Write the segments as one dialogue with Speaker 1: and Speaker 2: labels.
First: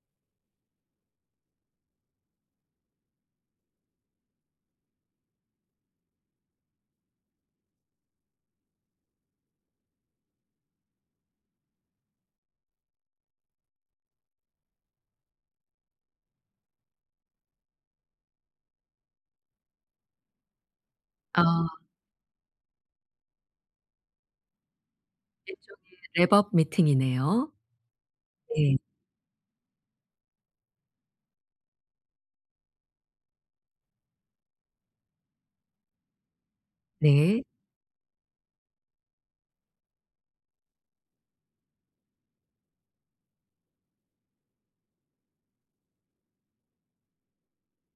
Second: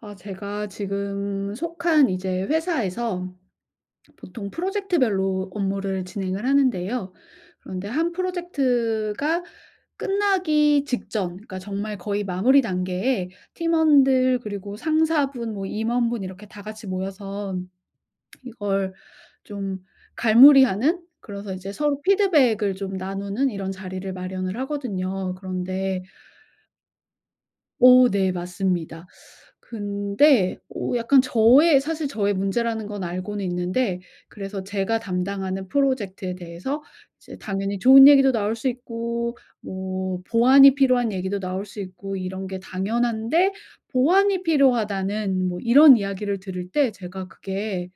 Speaker 1: 제가 지금 속한 회사에서 보통 프로젝트별로 업무를 진행을 하는데요. 그런데 한 프로젝트가 끝나기 직전, 그러니까 정말 거의 마무리 단계에 팀원들 그리고 상사분, 뭐 임원분 이렇게 다 같이 모여서 이걸 좀 갈무리하는,
Speaker 2: 아,
Speaker 1: 그래서 이제 서로 피드백을 좀 나누는 이런 자리를 마련을 하거든요.
Speaker 2: 일종의
Speaker 1: 그런데
Speaker 2: 랩업 미팅이네요.
Speaker 1: 오, 네
Speaker 2: 네.
Speaker 1: 맞습니다. 근데 약간 저의 문제라는 건 알고는 있는데 그래서 제가 담당하는 프로젝트에 대해서 이제
Speaker 2: 네.
Speaker 1: 당연히 좋은 얘기도 나올 수 있고 뭐 보완이 필요한 얘기도 나올 수 있고 이런 게 당연한데, 보완이 필요하다는 뭐 이런 이야기를 들을 때 제가 그게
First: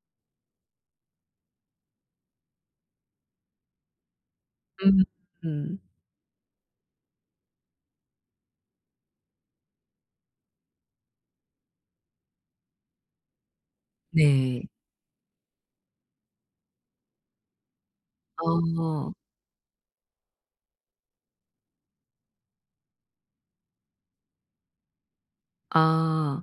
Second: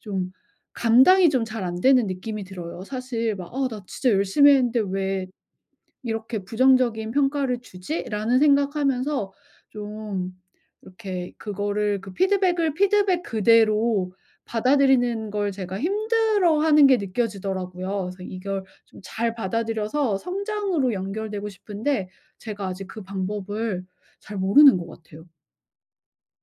Speaker 1: 좀 감당이 좀 잘 안 되는 느낌이 들어요. 사실 막 '아 나 진짜 열심히 했는데
Speaker 2: 음.
Speaker 1: 왜
Speaker 2: 음.
Speaker 1: 이렇게 부정적인 평가를 주지?'라는 생각하면서 좀 이렇게 그거를 그 피드백을, 피드백 그대로
Speaker 2: 네.
Speaker 1: 받아들이는 걸 제가 힘들어하는 게 느껴지더라고요. 그래서 이걸 좀
Speaker 2: 어.
Speaker 1: 잘 받아들여서 성장으로 연결되고 싶은데 제가 아직 그 방법을 잘 모르는 것 같아요.
Speaker 2: 아.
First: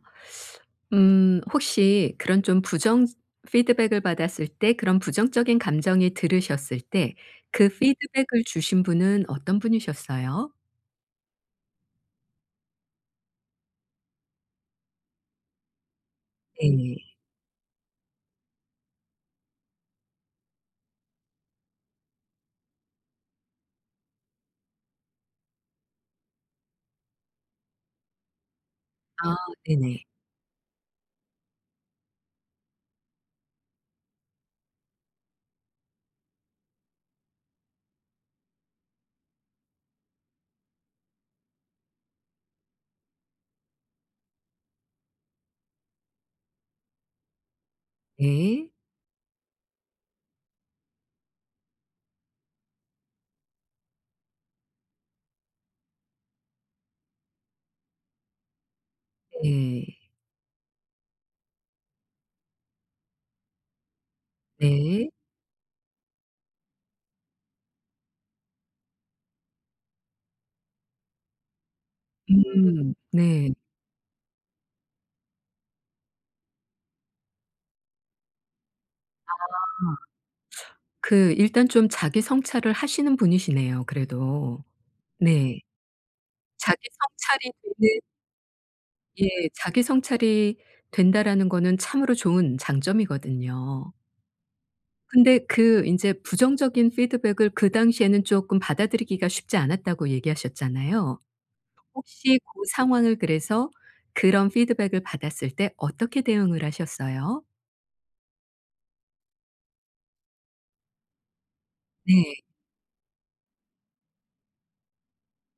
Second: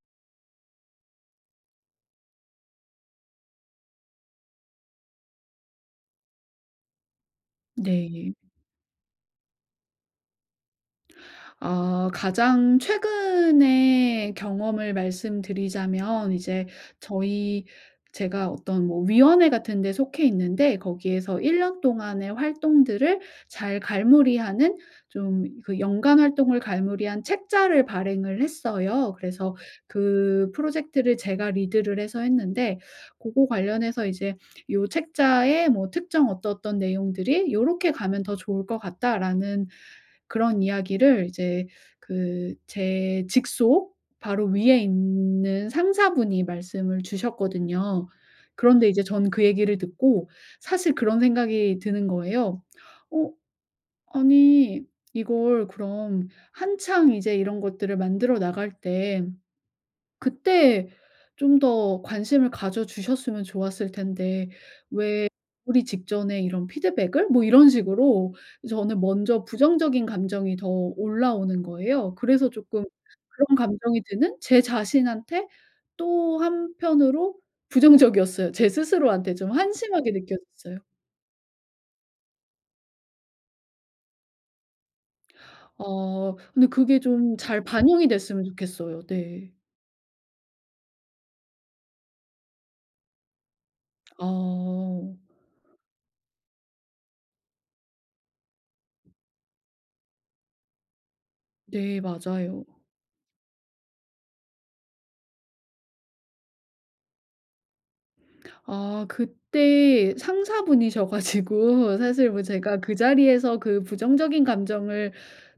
Speaker 2: 혹시 그런 좀 부정 피드백을 받았을 때, 그런 부정적인 감정이 들으셨을 때, 그
Speaker 1: 네.
Speaker 2: 피드백을 주신 분은 어떤 분이셨어요?
Speaker 1: 어, 가장 최근의 경험을 말씀드리자면 이제
Speaker 2: 네.
Speaker 1: 저희 제가 어떤 뭐 위원회 같은 데 속해 있는데, 거기에서 1년 동안의 활동들을 잘 갈무리하는, 좀 그 연간 활동을 갈무리한 책자를 발행을 했어요.
Speaker 2: 아,
Speaker 1: 그래서
Speaker 2: 네네.
Speaker 1: 그 프로젝트를 제가 리드를 해서 했는데, 그거 관련해서 이제 "요 책자에 뭐 특정 어떠어떤 내용들이 요렇게 가면 더 좋을 것 같다."라는 그런 이야기를 이제 그 제 직속 바로 위에 있는 상사분이 말씀을 주셨거든요.
Speaker 2: 네.
Speaker 1: 그런데 이제 전 그 얘기를 듣고 사실 그런 생각이 드는 거예요. '어 아니 이걸 그럼 한창 이제 이런 것들을 만들어 나갈 때,
Speaker 2: 네.
Speaker 1: 그때 좀 더 관심을 가져 주셨으면 좋았을 텐데
Speaker 2: 네.
Speaker 1: 왜 우리 직전에 이런 피드백을 뭐 이런 식으로.' 저는 먼저 부정적인 감정이 더 올라오는 거예요. 그래서 쪼끔
Speaker 2: 음. 네.
Speaker 1: 그런 감정이 드는 제 자신한테 또 한편으로 부정적이었어요. 제 스스로한테 좀 한심하게
Speaker 2: 아,
Speaker 1: 느껴졌어요.
Speaker 2: 그 일단 좀 자기 성찰을 하시는 분이시네요, 그래도. 네.
Speaker 1: 근데
Speaker 2: 자기
Speaker 1: 그게 좀
Speaker 2: 성찰이
Speaker 1: 잘
Speaker 2: 되는
Speaker 1: 반영이 됐으면 좋겠어요.
Speaker 2: 예,
Speaker 1: 네.
Speaker 2: 자기 성찰이 된다라는 거는 참으로 좋은 장점이거든요.
Speaker 1: 아.
Speaker 2: 근데 그 인제 부정적인 피드백을 그 당시에는 쪼끔 받아들이기가 쉽지 않았다고 얘기하셨잖아요.
Speaker 1: 네
Speaker 2: 혹시 고
Speaker 1: 맞아요.
Speaker 2: 상황을, 그래서 그런 피드백을 받았을 때 어떻게 대응을 하셨어요?
Speaker 1: 아 그때 상사분이셔 가지고 사실
Speaker 2: 네.
Speaker 1: 뭐 제가 그 자리에서 그 부정적인 감정을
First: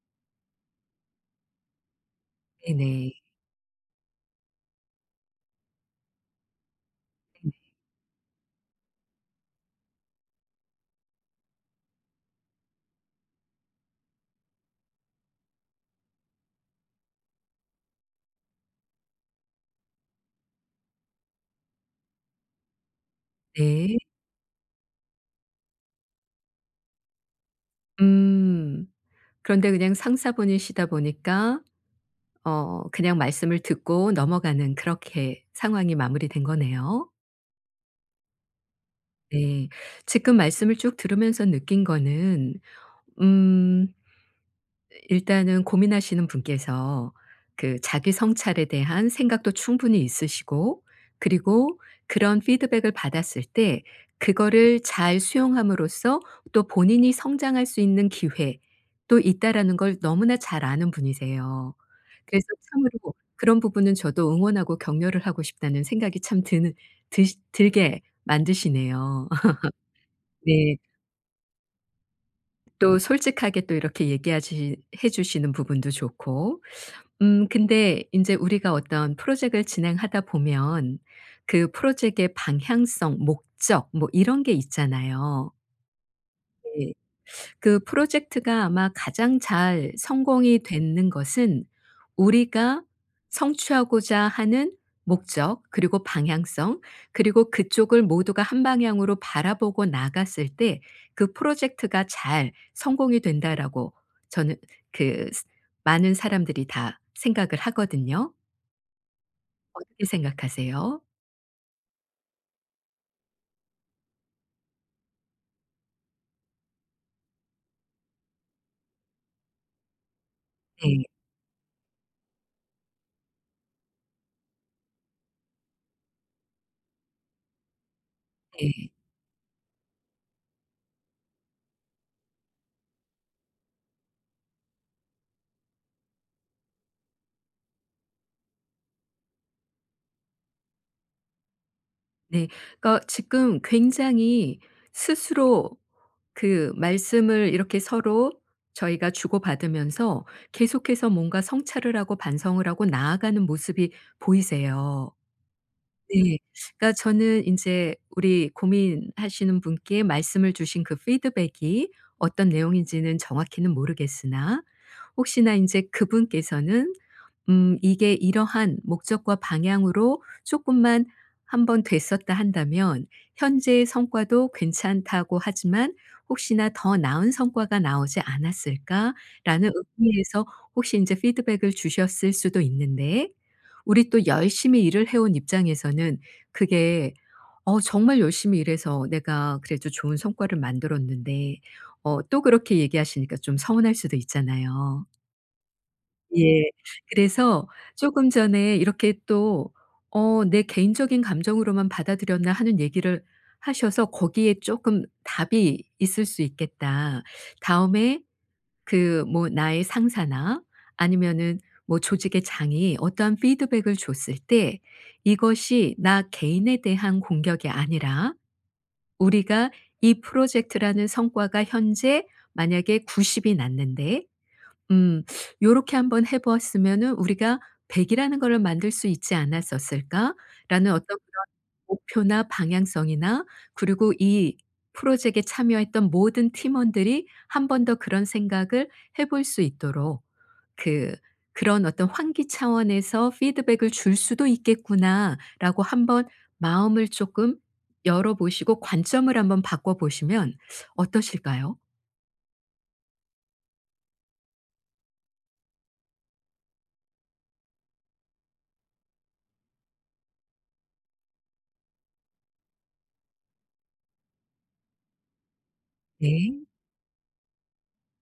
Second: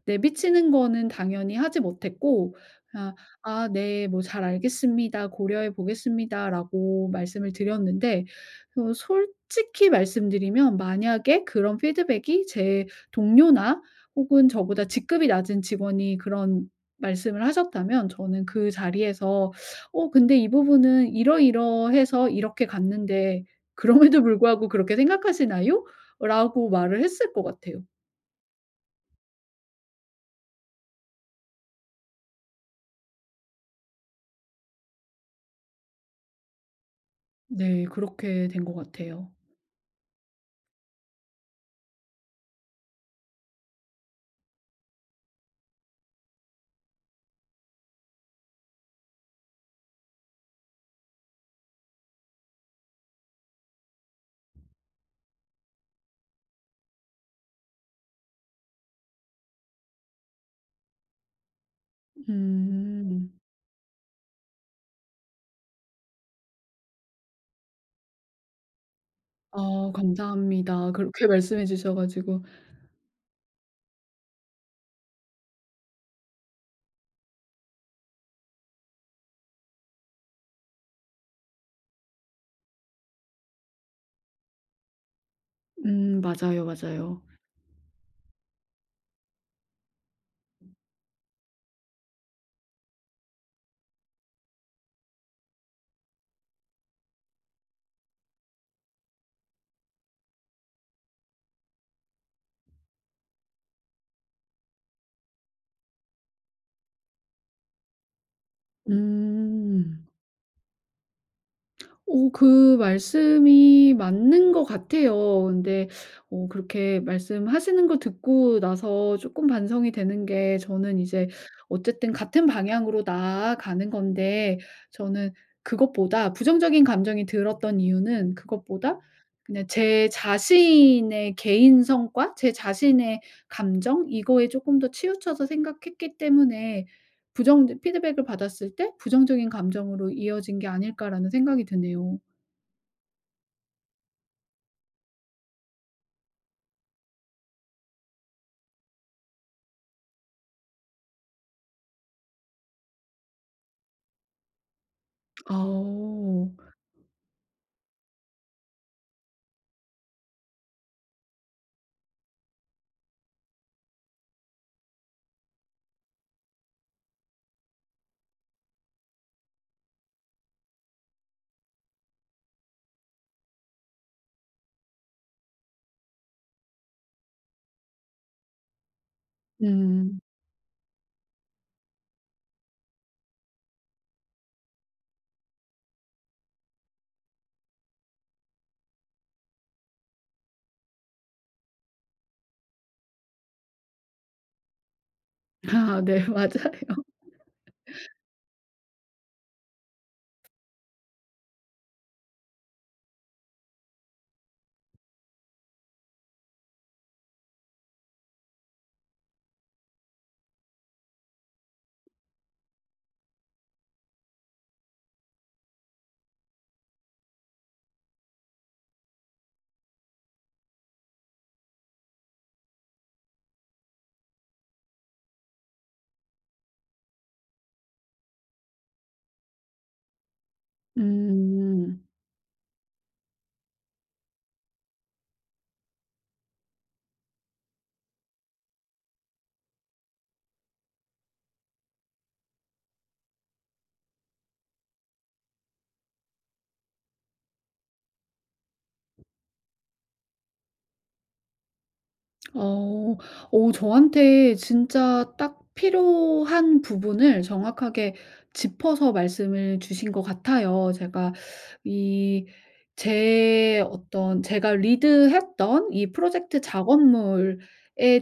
Speaker 1: 내비치는 거는 당연히 하지 못했고,
Speaker 2: 네네.
Speaker 1: 그냥 "아 네. 뭐 잘 알겠습니다. 고려해 보겠습니다."라고 말씀을 드렸는데, 솔직히 말씀드리면, 만약에 그런 피드백이 제 동료나 혹은 저보다 직급이 낮은 직원이 그런 말씀을 하셨다면 저는 그 자리에서 근데 이 부분은 이러이러해서 이렇게 갔는데
Speaker 2: 네.
Speaker 1: 그럼에도 불구하고 그렇게 생각하시나요? 라고 말을 했을 것 같아요.
Speaker 2: 음. 그런데 그냥 상사분이시다 보니까 그냥 말씀을 듣고 넘어가는, 그렇게 상황이 마무리된 거네요.
Speaker 1: 네 그렇게 된 것 같아요.
Speaker 2: 네. 지금 말씀을 쭉 들으면서 느낀 거는, 음 일단은 고민하시는 분께서 그 자기 성찰에 대한 생각도 충분히 있으시고, 그리고 그런 피드백을 받았을 때 그거를 잘 수용함으로써 또 본인이 성장할 수 있는 기회도 있다라는 걸 너무나 잘 아는 분이세요. 그래서 참으로
Speaker 1: 음.
Speaker 2: 그런 부분은 저도 응원하고 격려를 하고 싶다는 생각이 참 드는 드시 들게 만드시네요.
Speaker 1: 아
Speaker 2: 네.
Speaker 1: 감사합니다. 그렇게 말씀해 주셔 가지고.
Speaker 2: 또 솔직하게 또 이렇게 얘기하시 해 주시는 부분도 좋고, 근데 이제 우리가 어떤 프로젝트를 진행하다 보면 그 프로젝트의 방향성, 목적, 뭐 이런 게 있잖아요.
Speaker 1: 맞아요,
Speaker 2: 네.
Speaker 1: 맞아요.
Speaker 2: 그 프로젝트가 아마 가장 잘 성공이 되는 것은, 우리가 성취하고자 하는 목적, 그리고 방향성, 그리고 그쪽을 모두가 한 방향으로 바라보고 나갔을 때 그 프로젝트가 잘 성공이 된다라고, 저는 그 스 많은 사람들이 다 생각을 하거든요. 어떻게
Speaker 1: 음.
Speaker 2: 생각하세요?
Speaker 1: 그 말씀이 맞는 것 같아요. 근데 그렇게 말씀하시는 거 듣고 나서 조금 반성이 되는 게, 저는
Speaker 2: 네.
Speaker 1: 이제 어쨌든 같은 방향으로 나아가는 건데, 저는 그것보다 부정적인 감정이 들었던 이유는
Speaker 2: 네.
Speaker 1: 그것보다 그냥 제 자신의 개인 성과, 제 자신의 감정 이거에 조금 더 치우쳐서 생각했기 때문에 부정 피드백을 받았을 때 '부정적인 감정으로 이어진 게 아닐까.'라는 생각이 드네요.
Speaker 2: 네. 그러니까 지금 굉장히 스스로 그 말씀을 이렇게 서로 저희가 주고받으면서 계속해서 뭔가 성찰을 하고 반성을 하고 나아가는 모습이 보이세요.
Speaker 1: 아
Speaker 2: 네.
Speaker 1: 어.
Speaker 2: 그러니까 저는 인제 우리 고민하시는 분께 말씀을 주신 그 피드백이 어떤 내용인지는 정확히는 모르겠으나, 혹시나 인제 그분께서는 이게 이러한 목적과 방향으로 조금만 한번 됐었다 한다면, 현재의 성과도 괜찮다고 하지만 '혹시나 더 나은 성과가 나오지 않았을까?'라는
Speaker 1: 음.
Speaker 2: 의미에서 혹시 이제 피드백을 주셨을 수도 있는데, 우리 또 열심히 일을 해온 입장에서는 그게 '어 정말 열심히 일해서 내가 그래도 좋은 성과를 만들었는데' 또 그렇게 얘기하시니까 좀 서운할 수도 있잖아요.
Speaker 1: 아 네.
Speaker 2: 예.
Speaker 1: 맞아요.
Speaker 2: 그래서 조금 전에 이렇게 또 '내 개인적인 감정으로만 받아들였나.' 하는 얘기를 하셔서 거기에 쪼끔 답이 있을 수 있겠다. 다음에 그 뭐 나의 상사나 아니면은 뭐 조직의 장이 어떠한 피드백을 줬을 때 이것이 나 개인에 대한 공격이 아니라, 우리가 이 프로젝트라는 성과가 현재 만약에 90이 났는데 음. 요렇게 한번 해 보았으면은 '우리가 100 이라는 거를 만들 수 있지 않았었을까?'라는 어떤 그런
Speaker 1: 음.
Speaker 2: 목표나 방향성이나, 그리고 이 프로젝트에 참여했던 모든 팀원들이 한 번 더 그런 생각을 해볼 수 있도록, 그 그런 어떤 '환기 차원에서 피드백을 줄 수도 있겠구나.'라고 한번 마음을 조금 열어 보시고 관점을 한번 바꿔 보시면 어떠실까요?
Speaker 1: 어. 저한테 진짜 딱 필요한 부분을 정확하게 짚어서 말씀을 주신 것 같아요. 이 제가 리드했던 이 프로젝트
Speaker 2: 네.
Speaker 1: 작업물에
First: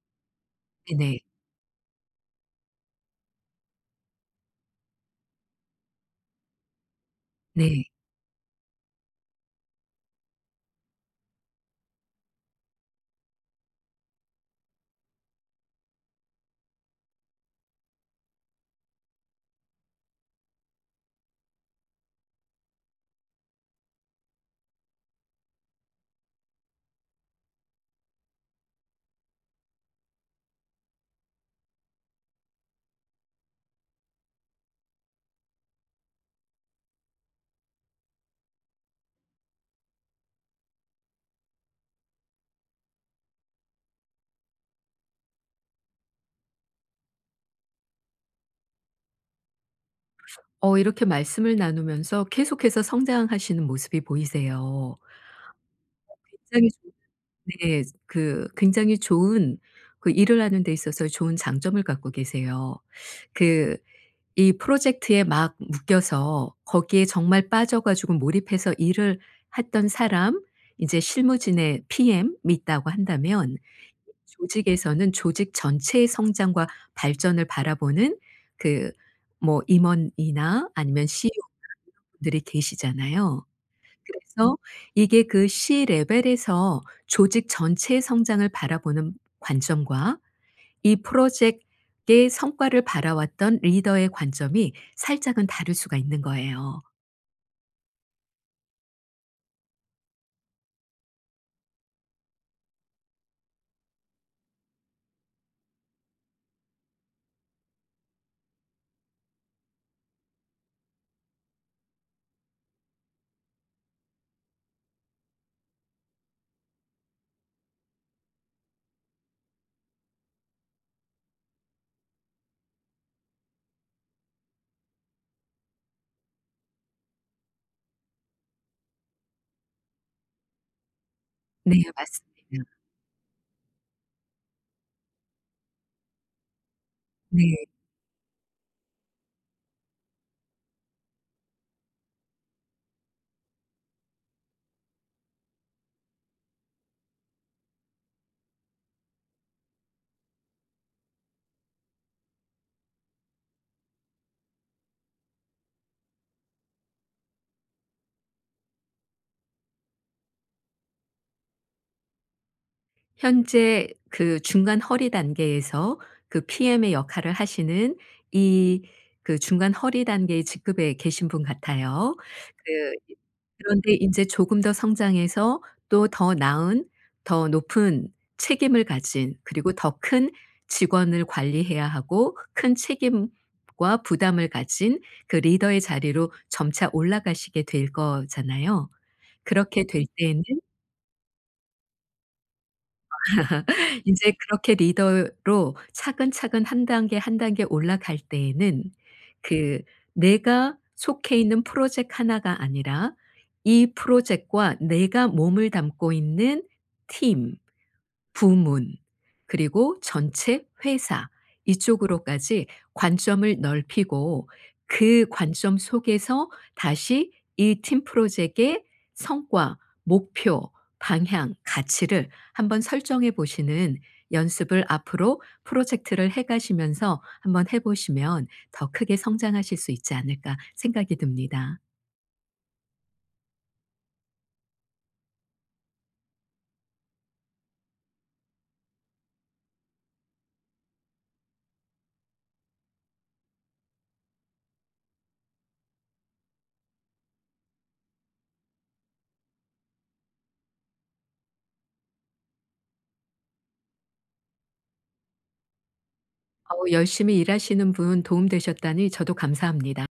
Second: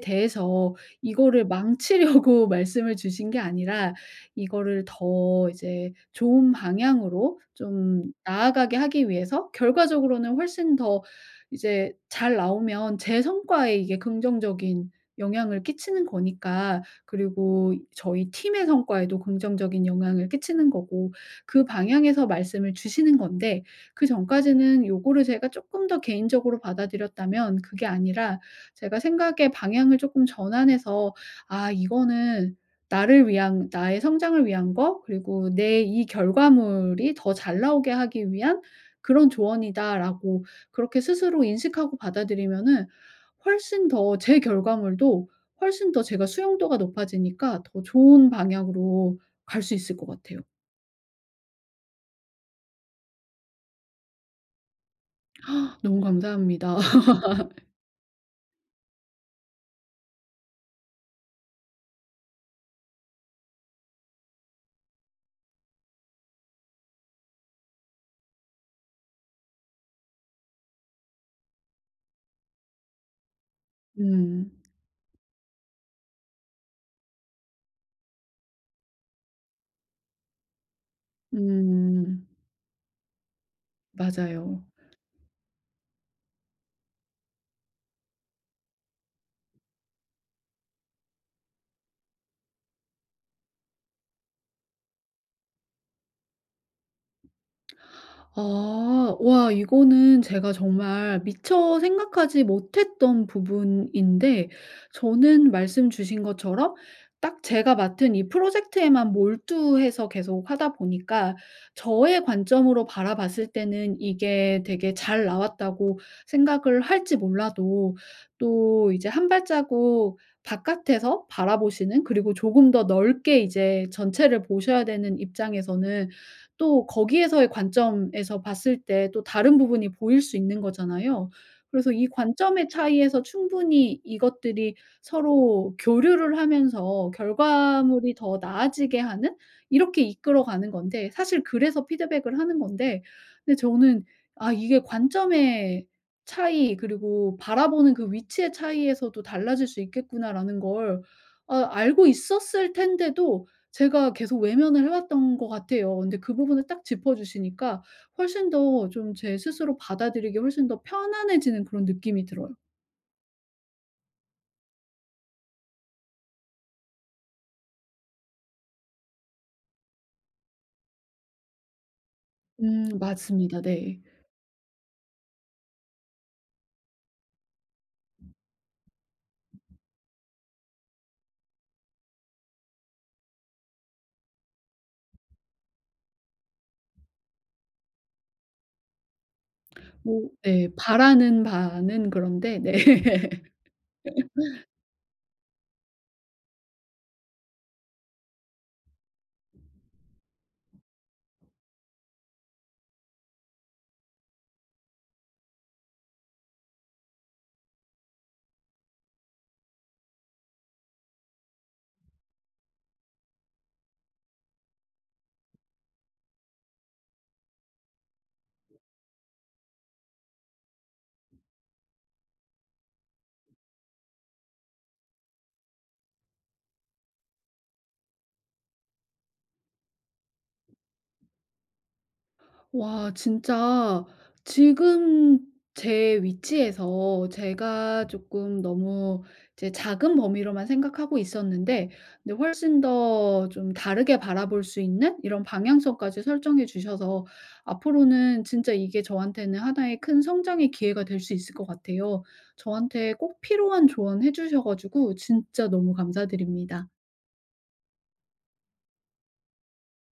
Speaker 1: 대해서
Speaker 2: 네네.
Speaker 1: 이거를 망치려고 말씀을 주신 게 아니라, 이거를 더 이제 좋은 방향으로
Speaker 2: 네. 네.
Speaker 1: 좀 나아가게 하기 위해서, 결과적으로는 훨씬 더 이제 잘 나오면 제 성과에 이게 긍정적인 영향을 끼치는 거니까, 그리고 저희 팀의 성과에도 긍정적인 영향을 끼치는 거고, 그 방향에서 말씀을 주시는 건데. 그전까지는 요거를 제가 쪼끔 더 개인적으로 받아들였다면, 그게 아니라 제가 생각의 방향을 쪼끔 전환해서 '아 이거는 나를 위한, 나의 성장을 위한 거, 그리고 내 이 결과물이 더 잘 나오게 하기 위한 그런 조언이다.'라고 그렇게 스스로 인식하고 받아들이면은 훨씬 더 제 결과물도, 훨씬 더 제가 수용도가 높아지니까 더 좋은 방향으로 갈 수 있을 것 같아요.
Speaker 2: 이렇게 말씀을 나누면서 계속해서 성장하시는 모습이 보이세요.
Speaker 1: 너무
Speaker 2: 굉장히
Speaker 1: 감사합니다.
Speaker 2: 좋 네. 그 굉장히 좋은 그 일을 하는 데 있어서 좋은 장점을 갖고 계세요. 그 이 프로젝트에 막 묶여서 거기에 정말 빠져 가지고 몰입해서 일을 했던 사람, 이제 실무진의 PM이 있다고 한다면,
Speaker 1: 음.
Speaker 2: 조직에서는 조직 전체의 성장과 발전을 바라보는 그 뭐 임원이나 아니면 CEO 이
Speaker 1: 음.
Speaker 2: 분들이 계시잖아요. 그래서
Speaker 1: 맞아요.
Speaker 2: 이게 그 C 레벨에서 조직 전체의 성장을 바라보는 관점과 이 프로젝트의 성과를 바라왔던 리더의 관점이 살짝은 다를 수가 있는 거예요.
Speaker 1: 아. 와 이거는 제가 정말 미처 생각하지 못했던 부분인데, 저는 말씀 주신 것처럼 딱 제가 맡은 이 프로젝트에만 몰두해서 계속 하다 보니까 저의 관점으로 바라봤을 때는 이게 되게 잘 나왔다고 생각을 할지 몰라도, 또 이제 한 발자국 바깥에서 바라보시는, 그리고 조금 더 넓게 이제 전체를 보셔야 되는 입장에서는 또 거기에서의 관점에서 봤을 때 또 다른 부분이 보일 수 있는 거잖아요.
Speaker 2: 네
Speaker 1: 그래서 이 관점의
Speaker 2: 맞습니다.
Speaker 1: 차이에서 충분히 이것들이 서로 교류를 하면서
Speaker 2: 네.
Speaker 1: 결과물이 더 나아지게 하는, 이렇게 이끌어 가는 건데, 사실 그래서 피드백을 하는 건데. 근데 저는 이게 관점의 차이, 그리고 바라보는 그 위치의 차이에서도 달라질 수 있겠구나라는 걸 알고 있었을 텐데도 제가 계속 외면을 해 왔던 것 같아요. 근데 그 부분을 딱 짚어 주시니까 훨씬 더 좀 제 스스로 받아들이기 훨씬 더 편안해지는 그런 느낌이 들어요.
Speaker 2: 현재 그 중간 허리 단계에서 그 PM의 역할을 하시는 이, 그 중간 허리 단계의 직급에 계신 분 같아요. 그
Speaker 1: 맞습니다.
Speaker 2: 그런데
Speaker 1: 네.
Speaker 2: 인제 조금 더 성장해서 또 더 나은, 더 높은 책임을 가진, 그리고 더 큰 직원을 관리해야 하고 큰 책임과 부담을 가진 그 리더의 자리로 점차 올라가시게 될 거잖아요. 그렇게 될
Speaker 1: 뭐
Speaker 2: 때에는,
Speaker 1: 네 바라는 바는 그런데 네.
Speaker 2: 이제 그렇게 리더로 차근차근 한 단계 한 단계 올라갈 때에는, 그 내가 속해 있는 프로젝트 하나가 아니라 이 프로젝트와 내가 몸을 담고 있는 팀, 부문, 그리고 전체 회사, 이쪽으로까지 관점을 넓히고, 그 관점 속에서 다시 이 팀 프로젝트의 성과, 목표, 방향, 가치를 한번 설정해 보시는 연습을 앞으로 프로젝트를 해 가시면서 한번 해 보시면 더 크게 성장하실 수 있지 않을까 생각이 듭니다.
Speaker 1: 와 진짜 지금 제 위치에서 제가 조금 너무 이제 작은 범위로만 생각하고 있었는데 근데 훨씬 더 좀 다르게 바라볼 수 있는 이런 방향성까지 설정해 주셔서 앞으로는 진짜 이게 저한테는 하나의 큰 성장의 기회가 될 수 있을 것 같아요. 저한테 꼭 필요한 조언 해 주셔 가지고 진짜 너무
Speaker 2: 어우,
Speaker 1: 감사드립니다.
Speaker 2: 열심히 일하시는 분 도움 되셨다니 저도 감사합니다.